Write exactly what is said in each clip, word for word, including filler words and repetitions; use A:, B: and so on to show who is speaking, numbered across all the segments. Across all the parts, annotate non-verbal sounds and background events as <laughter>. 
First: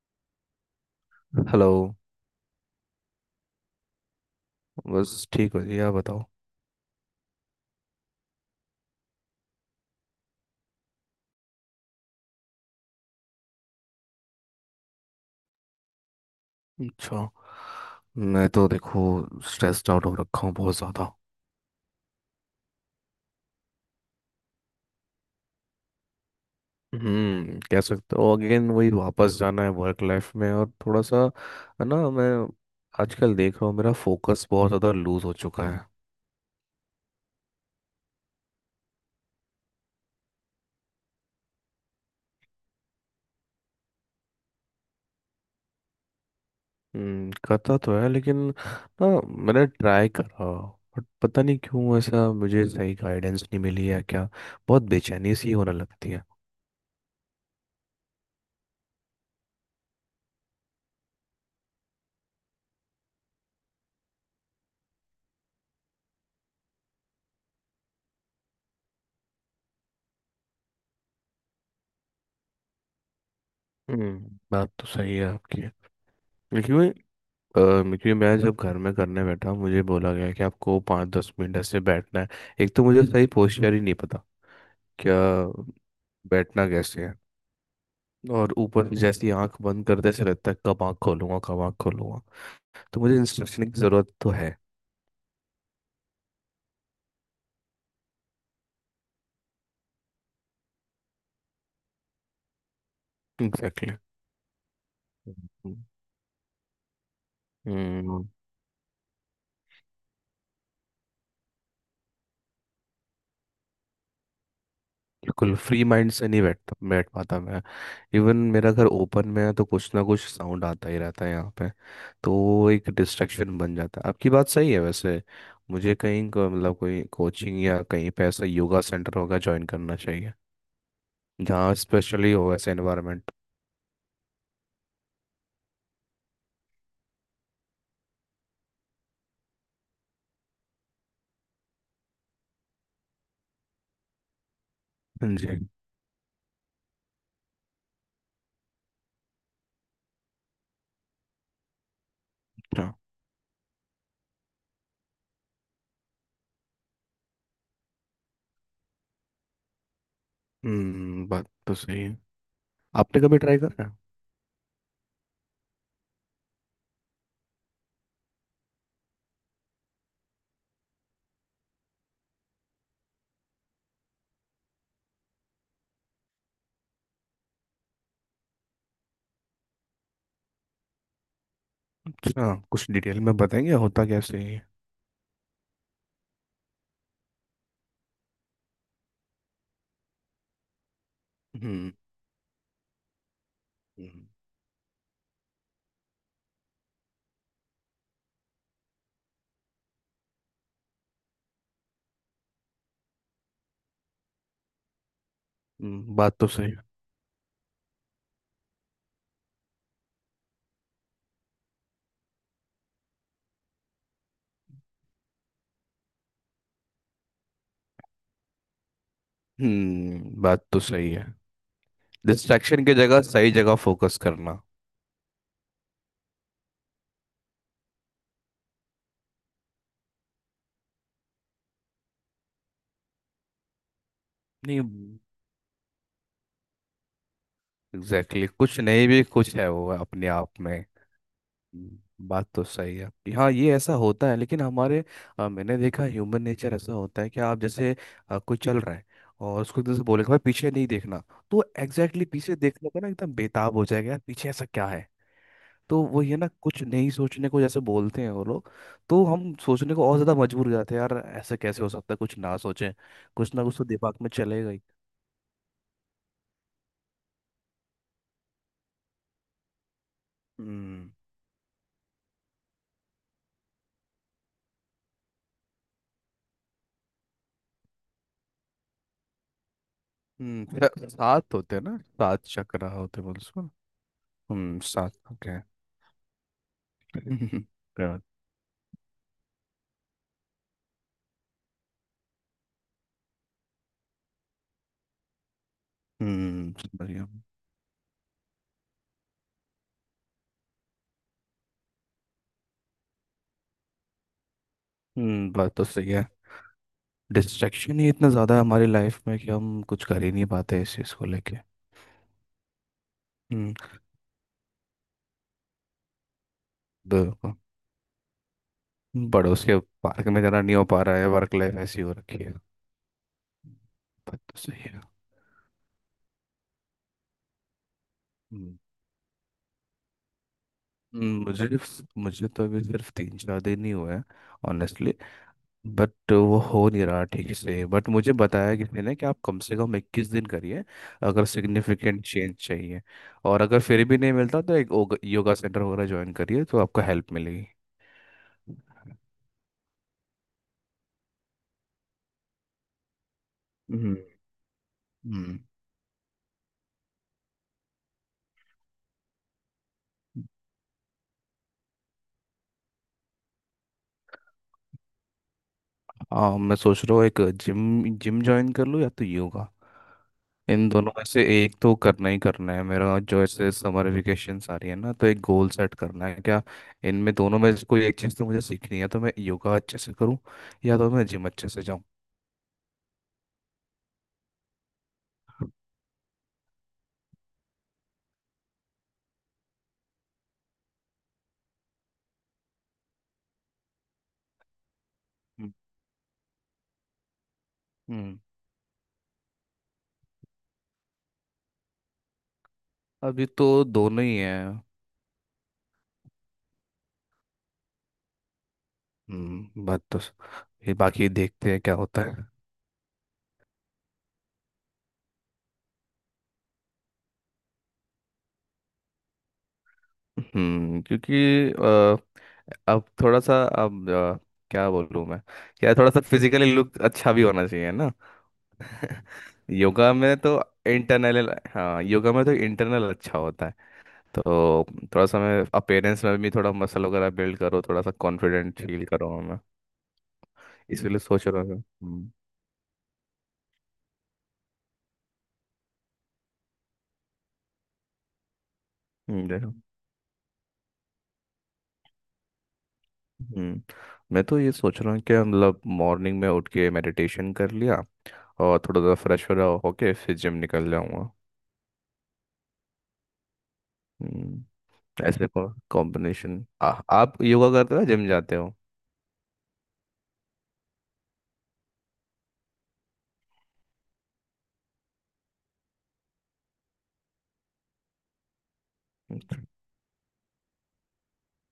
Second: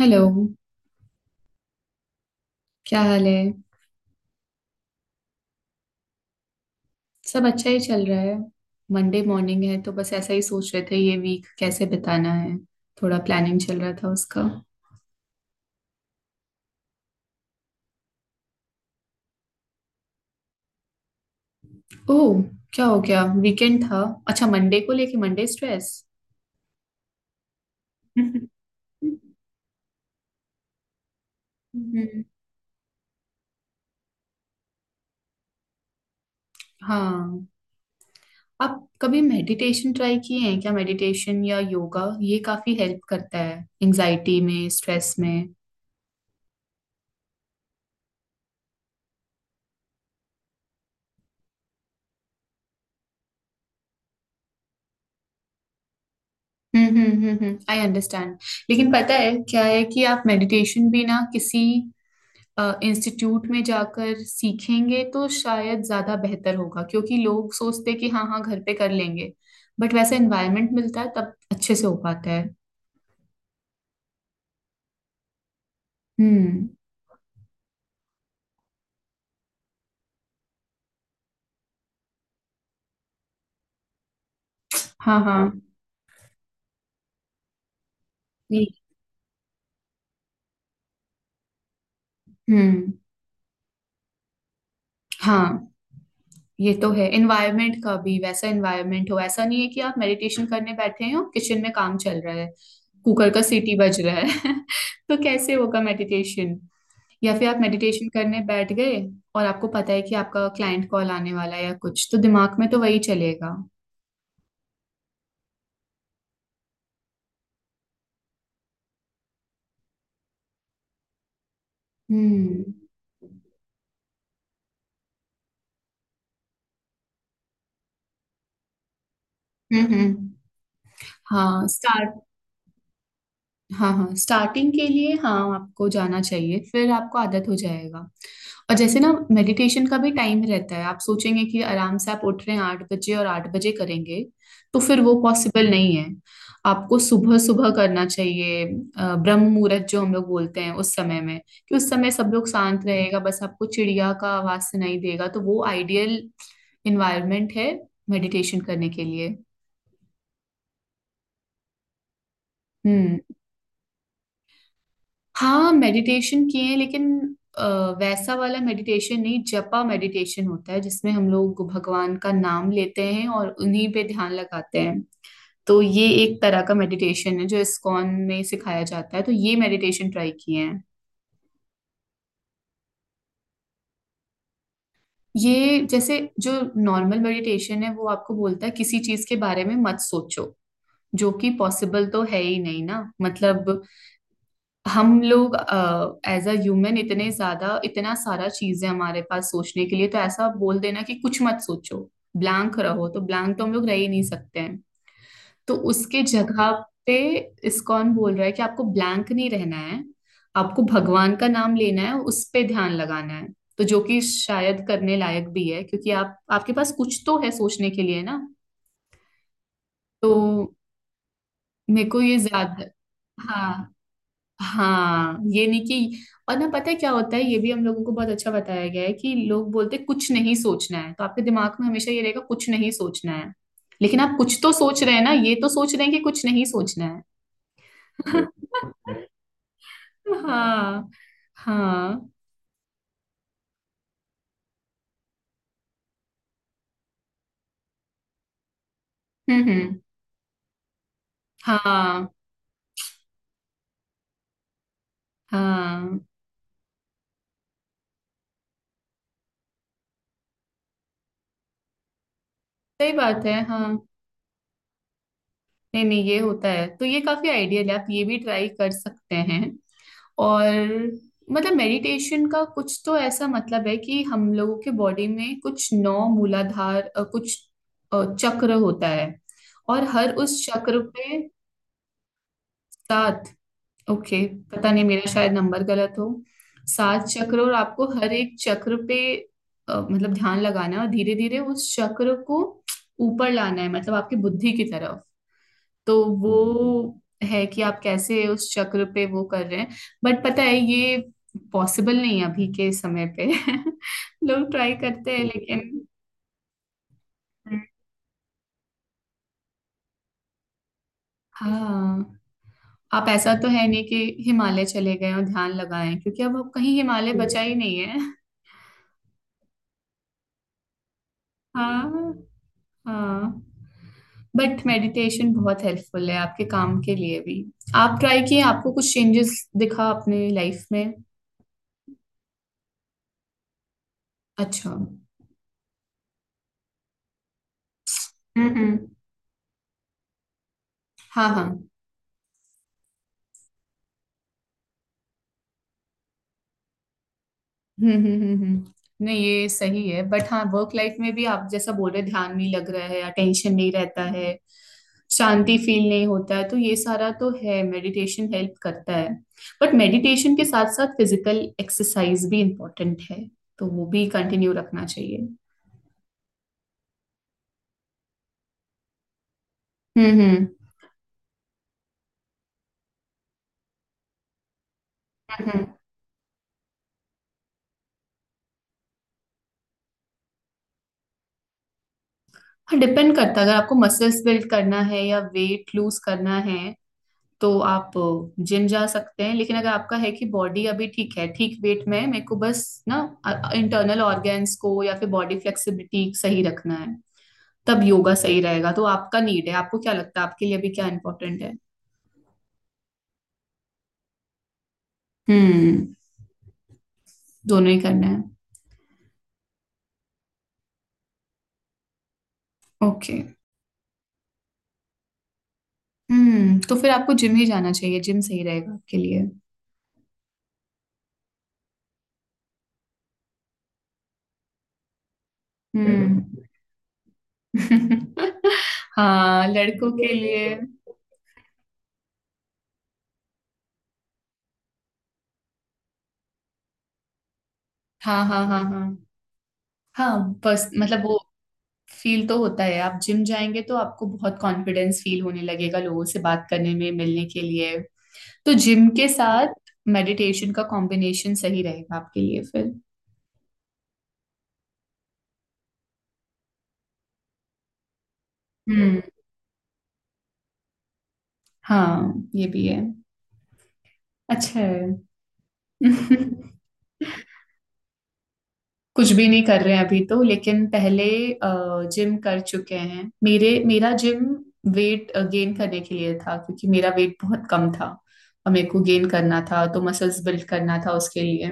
A: Hello.
B: Hello.
A: क्या हाल है।
B: बस ठीक हो जी, आप बताओ।
A: सब अच्छा ही चल रहा है। मंडे मॉर्निंग है तो बस ऐसा ही सोच रहे थे ये वीक कैसे बिताना है। थोड़ा प्लानिंग चल रहा था उसका।
B: अच्छा। मैं तो देखो स्ट्रेस्ड आउट हो रखा हूँ बहुत ज़्यादा।
A: ओह, क्या हो गया, वीकेंड था? अच्छा, मंडे को लेके मंडे स्ट्रेस।
B: हम्म, कह सकते हो
A: हम्म।
B: अगेन वही वापस जाना है वर्क लाइफ में, और थोड़ा सा है ना।
A: <laughs>
B: मैं आजकल देख रहा हूँ मेरा फोकस बहुत ज़्यादा लूज हो चुका है।
A: हाँ, आप कभी मेडिटेशन ट्राई किए हैं क्या? मेडिटेशन या योगा ये काफी हेल्प करता है एंजाइटी में, स्ट्रेस में।
B: हम्म, करता तो है लेकिन ना। मैंने ट्राई करा बट पता नहीं क्यों ऐसा, मुझे सही गाइडेंस नहीं मिली है क्या। बहुत बेचैनी सी होने लगती है।
A: हम्म हम्म हम्म, आई अंडरस्टैंड। लेकिन पता है क्या है कि आप मेडिटेशन भी ना किसी इंस्टीट्यूट में जाकर सीखेंगे तो शायद ज्यादा बेहतर होगा, क्योंकि लोग सोचते हैं कि हाँ हाँ घर पे कर लेंगे। बट वैसा एनवायरनमेंट मिलता है तब अच्छे से हो पाता है।
B: हम्म, बात तो सही है
A: हम्म।
B: आपकी। अ, क्योंकि मैं जब घर में करने बैठा मुझे बोला गया कि आपको पाँच दस मिनट ऐसे बैठना है। एक तो मुझे सही पोस्चर ही नहीं पता क्या,
A: हाँ हाँ।
B: बैठना कैसे है। और
A: ये-
B: ऊपर से जैसी आंख बंद करते से रहता है, कब आंख खोलूंगा कब आंख खोलूंगा।
A: हम्म।
B: तो मुझे इंस्ट्रक्शन की ज़रूरत तो है।
A: हाँ, ये तो है, एनवायरनमेंट का भी वैसा एनवायरनमेंट हो, ऐसा नहीं है कि आप मेडिटेशन करने बैठे हैं और किचन में काम चल रहा है, कुकर का सीटी
B: एग्जैक्टली।
A: बज रहा है <laughs> तो कैसे होगा मेडिटेशन? या फिर आप मेडिटेशन
B: हम्म।
A: करने बैठ गए और आपको पता है कि आपका क्लाइंट कॉल आने वाला है या कुछ, तो दिमाग में तो वही चलेगा।
B: बिल्कुल फ्री माइंड से नहीं बैठ बैठ पाता मैं। इवन मेरा घर ओपन में है तो कुछ ना कुछ साउंड आता ही रहता है यहाँ पे। तो
A: हम्म
B: वो एक डिस्ट्रैक्शन बन जाता है। आपकी बात सही है वैसे। मुझे कहीं को- मतलब कोई कोचिंग या कहीं पे ऐसा योगा सेंटर होगा ज्वाइन
A: हम्म
B: करना
A: हम्म।
B: चाहिए,
A: हाँ
B: जहाँ
A: स्टार्ट।
B: स्पेशली हो ऐसा एनवायरनमेंट।
A: हाँ हाँ, स्टार्टिंग के लिए हाँ आपको जाना चाहिए, फिर आपको आदत हो जाएगा। और जैसे ना मेडिटेशन का भी टाइम रहता है, आप सोचेंगे कि आराम से आप उठ रहे हैं आठ बजे और आठ बजे करेंगे, तो फिर वो
B: जी।
A: पॉसिबल नहीं है। आपको सुबह सुबह करना चाहिए, अ, ब्रह्म मुहूर्त जो हम लोग बोलते हैं उस समय में, कि उस समय सब लोग शांत
B: अच्छा।
A: रहेगा, बस आपको चिड़िया का आवाज सुनाई देगा, तो वो आइडियल इन्वायरमेंट है मेडिटेशन करने के लिए।
B: हम्म, बात तो सही है।
A: हम्म।
B: आपने कभी ट्राई करा है?
A: हाँ मेडिटेशन किए हैं, लेकिन अ, वैसा वाला मेडिटेशन नहीं, जपा मेडिटेशन होता है जिसमें हम लोग भगवान का नाम लेते हैं और उन्हीं पे ध्यान लगाते हैं। तो ये एक तरह का मेडिटेशन है जो इस्कॉन में सिखाया जाता है, तो ये मेडिटेशन ट्राई किए हैं।
B: अच्छा, कुछ डिटेल में बताएंगे होता कैसे है।
A: ये जैसे जो नॉर्मल मेडिटेशन है वो आपको बोलता है किसी चीज के बारे में मत सोचो, जो कि
B: हम्म।
A: पॉसिबल तो है ही नहीं ना, मतलब।
B: हम्म,
A: हम लोग एज अ ह्यूमन इतने ज्यादा इतना सारा चीज है हमारे पास सोचने के लिए, तो ऐसा बोल देना कि कुछ मत सोचो, ब्लैंक रहो, तो ब्लैंक तो हम लोग रह ही नहीं सकते हैं। तो
B: हम्म,
A: उसके
B: बात तो
A: जगह
B: सही है।
A: पे इस्कॉन बोल रहा है कि आपको ब्लैंक नहीं रहना है, आपको भगवान का नाम लेना है, उस पे ध्यान लगाना है। तो जो कि शायद करने लायक भी है, क्योंकि आप आपके पास कुछ तो है सोचने के लिए ना।
B: हम्म, बात
A: तो
B: तो सही है।
A: मेरे को ये ज्यादा।
B: डिस्ट्रैक्शन की जगह सही जगह
A: हाँ
B: फोकस करना।
A: हाँ, ये नहीं कि, और ना पता है क्या होता है, ये भी हम लोगों को बहुत अच्छा बताया गया है कि लोग बोलते हैं, कुछ नहीं सोचना है, तो आपके दिमाग में हमेशा ये रहेगा कुछ नहीं सोचना है। लेकिन आप कुछ तो
B: नहीं।
A: सोच रहे
B: हम्म,
A: हैं ना, ये तो सोच रहे हैं कि कुछ नहीं सोचना है।
B: Exactly exactly।
A: <laughs>
B: कुछ नहीं भी कुछ है वो अपने
A: Right।
B: आप में।
A: हाँ।
B: हम्म,
A: हाँ।
B: बात तो सही है आपकी। हाँ ये ऐसा होता है लेकिन हमारे अ, मैंने देखा ह्यूमन नेचर ऐसा होता है कि आप जैसे अ, कोई चल रहा है और
A: हम्म
B: उसको एकदम
A: हम्म।
B: से बोलेगा भाई पीछे नहीं देखना। तो एग्जैक्टली
A: हाँ
B: exactly पीछे देखने पर ना एकदम बेताब हो जाएगा यार, पीछे ऐसा क्या है। तो
A: हाँ
B: वो ये ना कुछ नहीं सोचने को जैसे बोलते हैं वो लोग, तो हम सोचने को और ज्यादा मजबूर हो जाते हैं, यार ऐसा कैसे हो सकता है कुछ ना सोचें।
A: सही बात
B: कुछ
A: है,
B: ना कुछ तो
A: हाँ।
B: दिमाग में चलेगा।
A: नहीं नहीं, ये होता है, तो ये काफी आइडियल है, आप ये भी ट्राई कर सकते हैं। और
B: हम्म।
A: मतलब मेडिटेशन का कुछ तो ऐसा मतलब है, कि हम लोगों के बॉडी में कुछ नौ मूलाधार अ, कुछ अ, चक्र होता है, और हर
B: हम्म,
A: उस चक्र
B: फिर
A: पे।
B: सात होते हैं ना, सात चक्र होते बोल
A: सात।
B: उसको।
A: ओके।
B: हम्म,
A: पता नहीं
B: सात।
A: मेरा शायद
B: ओके।
A: नंबर गलत हो। सात चक्र,
B: हम्म।
A: और आपको
B: क्या-
A: हर
B: <laughs>
A: एक चक्र पे अ, मतलब ध्यान लगाना है, और धीरे धीरे उस चक्र को ऊपर लाना है, मतलब आपकी बुद्धि की तरफ। तो वो।
B: हम्म, समझ गया।
A: हम्म, है कि आप कैसे उस चक्र पे वो कर रहे हैं। बट पता है ये पॉसिबल नहीं है अभी के समय पे। <laughs> लोग ट्राई करते हैं
B: हम्म,
A: बिल्कुल,
B: बात तो
A: लेकिन
B: सही है। डिस्ट्रैक्शन ही इतना ज़्यादा है हमारी लाइफ में कि हम कुछ कर ही नहीं पाते इस चीज़ को लेके।
A: हाँ। आप ऐसा तो
B: हम्म।
A: है नहीं कि हिमालय चले गए और ध्यान लगाएं, क्योंकि अब अब कहीं हिमालय
B: देखो,
A: बचा ही नहीं है। <laughs>
B: पड़ोस के पार्क में जाना नहीं हो पा रहा है, वर्क लाइफ ऐसी हो
A: हाँ
B: रखी है।
A: हाँ।
B: बात तो
A: बट
B: सही है।
A: मेडिटेशन बहुत हेल्पफुल है आपके काम के लिए भी। आप ट्राई किए,
B: हम्म,
A: आपको कुछ चेंजेस दिखा अपने लाइफ में?
B: हम्म, मुझे मुझे तो अभी सिर्फ तीन चार दिन ही हुए हैं।
A: अच्छा,
B: ऑनेस्टली।
A: हम्म
B: बट वो हो नहीं रहा ठीक से, बट मुझे बताया
A: हम्म।
B: किसी ने कि आप कम से कम इक्कीस दिन करिए अगर
A: हाँ हाँ।
B: सिग्निफिकेंट चेंज चाहिए। और अगर फिर भी नहीं मिलता तो एक ओग- योगा सेंटर वगैरह ज्वाइन करिए तो आपको हेल्प मिलेगी।
A: हम्म हम्म हम्म हम्म। नहीं, ये सही है, बट हाँ वर्क लाइफ में भी आप जैसा बोल रहे, ध्यान नहीं लग रहा है, अटेंशन नहीं
B: हम्म।
A: रहता है,
B: हम्म।
A: शांति फील नहीं होता है, तो ये सारा तो है, मेडिटेशन हेल्प करता है। बट मेडिटेशन के साथ साथ फिजिकल एक्सरसाइज भी इम्पोर्टेंट है, तो वो भी कंटिन्यू रखना चाहिए।
B: हाँ मैं सोच रहा हूँ एक जिम जिम ज्वाइन कर लूँ या तो योगा।
A: हम्म हम्म।
B: इन दोनों में से एक तो करना ही करना है मेरा, जो ऐसे समर वेकेशंस आ रही है ना तो एक गोल
A: हम्म, हम्म।
B: सेट करना है क्या। इनमें दोनों में से कोई एक चीज़ तो मुझे सीखनी है, तो मैं योगा अच्छे से करूँ या तो मैं जिम अच्छे से।
A: हाँ, डिपेंड करता है, अगर आपको मसल्स बिल्ड करना है या वेट लूज करना है, तो आप जिम जा सकते हैं, लेकिन अगर आपका है कि बॉडी अभी ठीक है, ठीक वेट में है, मेरे को बस ना इंटरनल ऑर्गेन्स को या फिर बॉडी
B: हम्म,
A: फ्लेक्सिबिलिटी सही रखना है, तब योगा
B: हम्म,
A: सही रहेगा। तो आपका नीड है, आपको क्या लगता है आपके लिए अभी क्या इंपॉर्टेंट है?
B: अभी तो दोनों ही हैं।
A: हम्म, दोनों ही करना है।
B: हम्म, बात तो स- ये बाकी देखते हैं क्या होता है।
A: ओके। हम्म, तो फिर आपको जिम ही जाना चाहिए, जिम सही रहेगा आपके लिए।
B: हम्म क्योंकि अ, अब थोड़ा सा अब अ, क्या बोलूँ मैं, यार थोड़ा सा
A: हम्म।
B: फिजिकली लुक अच्छा भी होना चाहिए ना।
A: <laughs>
B: <laughs>
A: हाँ लड़कों
B: योगा
A: के
B: में तो
A: लिए।
B: इंटरनल, हाँ योगा में तो इंटरनल अच्छा होता है। तो थोड़ा सा मैं अपेयरेंस में भी थोड़ा मसल वगैरह बिल्ड करो, थोड़ा सा
A: हाँ हाँ
B: कॉन्फिडेंट
A: हाँ हाँ,
B: फील करो मैं,
A: हाँ बस
B: इसलिए
A: मतलब वो
B: सोच रहा था। हम्म।
A: फील तो होता है, आप जिम जाएंगे तो आपको बहुत कॉन्फिडेंस फील होने लगेगा लोगों से बात करने में, मिलने के लिए। तो जिम के
B: हम्म, देखो।
A: साथ मेडिटेशन का कॉम्बिनेशन सही रहेगा आपके लिए फिर।
B: हम्म। मैं तो ये सोच रहा हूँ कि मतलब मॉर्निंग में उठ के मेडिटेशन कर लिया और थोड़ा सा
A: हम्म।
B: फ्रेश वगैरह होके फिर जिम निकल जाऊंगा।
A: हाँ ये भी है। अच्छा
B: हम्म।
A: है।
B: ऐसे को कॉम्बिनेशन,
A: <laughs>
B: आप योगा करते हो जिम जाते हो।
A: कुछ भी नहीं कर रहे हैं अभी तो, लेकिन पहले जिम कर चुके हैं, मेरे मेरा जिम वेट गेन करने के लिए था, क्योंकि मेरा वेट बहुत कम था, और मेरे को गेन करना
B: अच्छा।
A: था, तो मसल्स बिल्ड करना था उसके लिए।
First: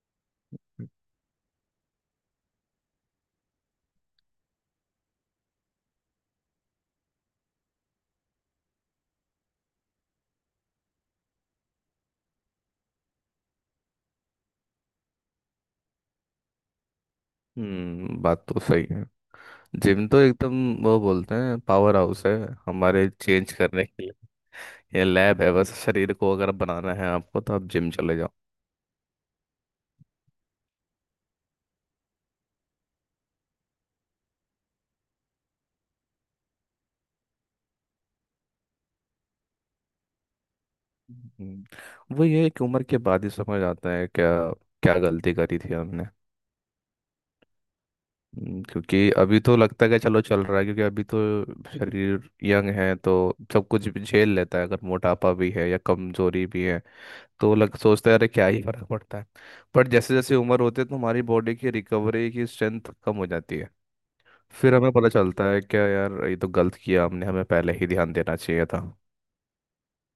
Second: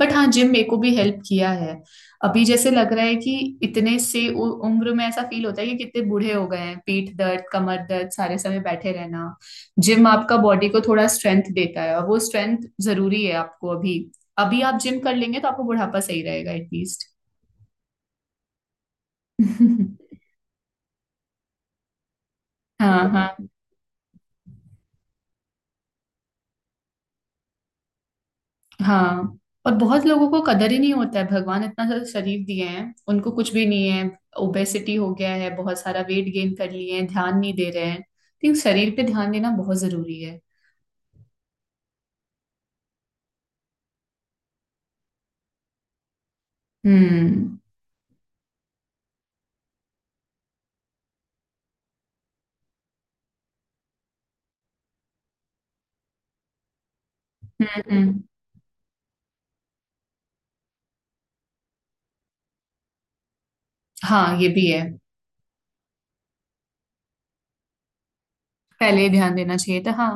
A: बट हाँ, जिम मेरे को भी हेल्प किया है। अभी जैसे लग रहा है कि इतने से उ- उम्र में ऐसा फील होता है कि कितने बूढ़े हो गए हैं, पीठ दर्द, कमर दर्द, सारे समय बैठे रहना। जिम आपका बॉडी को थोड़ा स्ट्रेंथ देता है, और वो स्ट्रेंथ जरूरी है आपको अभी। अभी आप जिम कर लेंगे तो आपको बुढ़ापा सही रहेगा एटलीस्ट।
B: हम्म, बात तो सही है। जिम
A: <laughs>
B: तो एकदम, वो बोलते हैं पावर हाउस है
A: हाँ
B: हमारे
A: हाँ
B: चेंज करने के लिए। ये लैब है बस, शरीर को अगर बनाना है आपको तो आप जिम चले जाओ।
A: हाँ। और बहुत लोगों को कदर ही नहीं होता है, भगवान इतना सारा शरीर दिए हैं उनको, कुछ भी नहीं है, ओबेसिटी हो गया है, बहुत सारा वेट गेन कर लिए हैं, ध्यान नहीं दे रहे हैं, तो शरीर पे ध्यान देना बहुत जरूरी है।
B: हम्म, वो ये एक उम्र के बाद ही समझ आता है क्या क्या गलती करी थी हमने।
A: हम्म
B: हम्म, क्योंकि अभी तो लगता है कि चलो चल रहा है, क्योंकि अभी तो शरीर यंग है तो सब कुछ भी झेल लेता है, अगर मोटापा भी है या कमजोरी भी है तो
A: हम्म
B: लग सोचता है
A: हम्म।
B: अरे क्या ही फर्क पड़ता है। बट जैसे जैसे उम्र होती है तो हमारी बॉडी की रिकवरी की स्ट्रेंथ कम हो जाती है।
A: हाँ ये भी
B: फिर
A: है।
B: हमें पता चलता है क्या यार ये तो गलत किया हमने, हमें पहले ही ध्यान देना चाहिए था।
A: पहले ही ध्यान देना चाहिए था, हाँ।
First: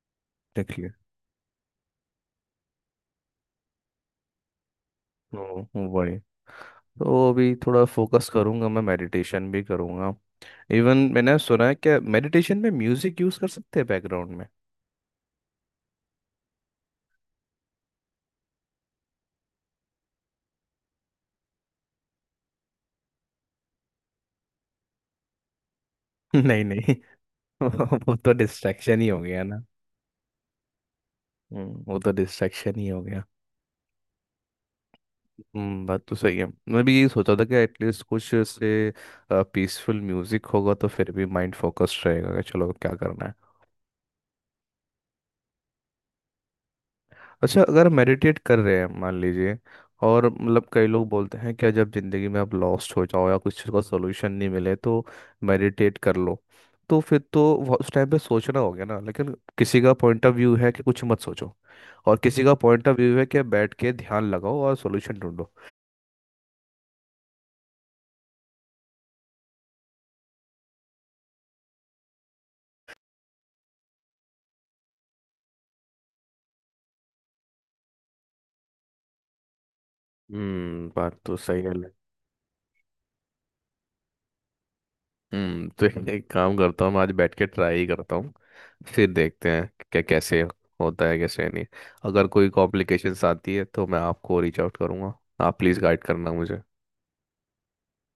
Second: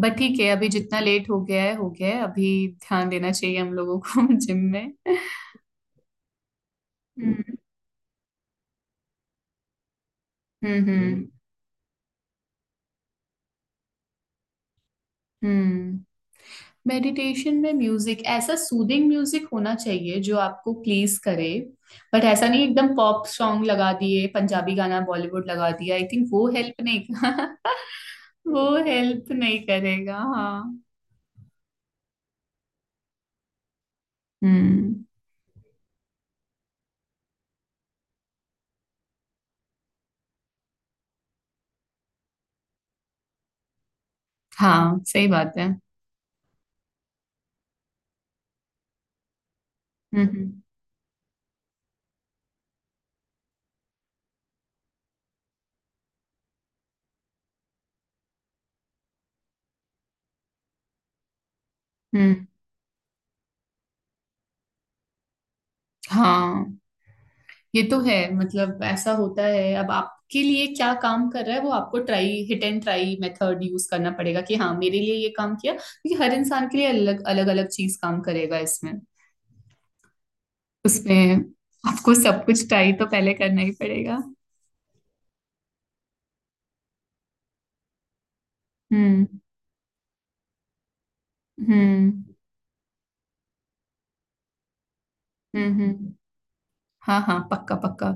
A: बट ठीक है, अभी
B: देखिए।
A: जितना लेट हो गया है हो गया है, अभी ध्यान देना चाहिए हम लोगों को। <laughs> जिम में।
B: हम्म, वही। तो
A: हम्म
B: अभी थोड़ा फोकस करूंगा मैं, मेडिटेशन भी करूंगा।
A: हम्म
B: इवन
A: हम्म
B: मैंने सुना है कि मेडिटेशन में म्यूजिक यूज कर सकते हैं बैकग्राउंड।
A: हम्म। मेडिटेशन में म्यूजिक ऐसा सूदिंग म्यूजिक होना चाहिए जो आपको प्लीज करे, बट ऐसा नहीं एकदम पॉप सॉन्ग लगा दिए, पंजाबी गाना बॉलीवुड लगा दिया, आई थिंक वो
B: नहीं,
A: हेल्प
B: नहीं।
A: नहीं
B: <laughs> वो तो
A: <laughs> वो
B: डिस्ट्रैक्शन ही हो
A: हेल्प
B: गया
A: नहीं
B: ना।
A: करेगा, हाँ।
B: हम्म, वो तो डिस्ट्रैक्शन ही हो गया।
A: हम्म।
B: हम्म, बात तो सही है। मैं भी यही सोचा था कि एटलीस्ट कुछ से पीसफुल म्यूजिक होगा तो फिर भी माइंड फोकस्ड रहेगा कि चलो क्या करना है।
A: हाँ सही बात है।
B: अच्छा अगर मेडिटेट कर रहे हैं मान लीजिए,
A: हम्म
B: और
A: हम्म
B: मतलब कई लोग बोलते हैं क्या, जब ज़िंदगी में आप लॉस्ट हो जाओ या कुछ चीज़ का सोल्यूशन नहीं मिले तो मेडिटेट कर लो। तो फिर तो वो- उस टाइम पे सोचना हो गया ना, लेकिन किसी का पॉइंट ऑफ व्यू है कि कुछ मत सोचो और किसी
A: हम्म,
B: का पॉइंट ऑफ व्यू है कि बैठ के ध्यान लगाओ और सोल्यूशन ढूंढो।
A: हाँ ये तो है, मतलब ऐसा होता है, अब आपके लिए क्या काम कर रहा है, वो आपको try, hit and try method use करना पड़ेगा, कि हाँ मेरे लिए ये काम किया, क्योंकि हर इंसान के लिए अलग अलग अलग चीज काम करेगा इसमें
B: हम्म, बात
A: उसमें।
B: तो सही है।
A: आपको सब कुछ ट्राई तो पहले करना ही पड़ेगा।
B: हम्म, तो एक काम करता हूँ, मैं आज बैठ के ट्राई करता हूँ, फिर
A: हम्म
B: देखते हैं क्या कैसे होता है कैसे नहीं।
A: हम्म
B: अगर कोई कॉम्प्लिकेशंस आती है तो मैं आपको रीच आउट करूँगा, आप
A: हम्म
B: प्लीज़ गाइड
A: हम्म।
B: करना मुझे।
A: हाँ हाँ पक्का पक्का।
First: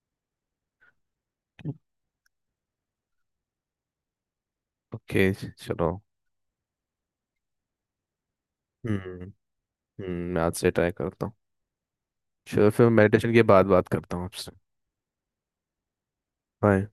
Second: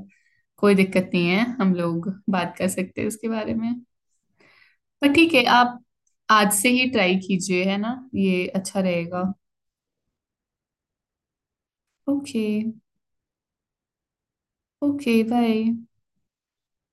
A: कोई दिक्कत नहीं है, हम लोग बात कर सकते हैं उसके बारे में। पर
B: ओके
A: ठीक है, आप
B: चलो।
A: आज से ही ट्राई कीजिए, है ना? ये अच्छा रहेगा।
B: हम्म। हम्म, मैं आज से ट्राई करता हूँ।
A: ओके।
B: चलो फिर मेडिटेशन के बाद बात करता हूँ आपसे।
A: Okay bye.
B: बाय।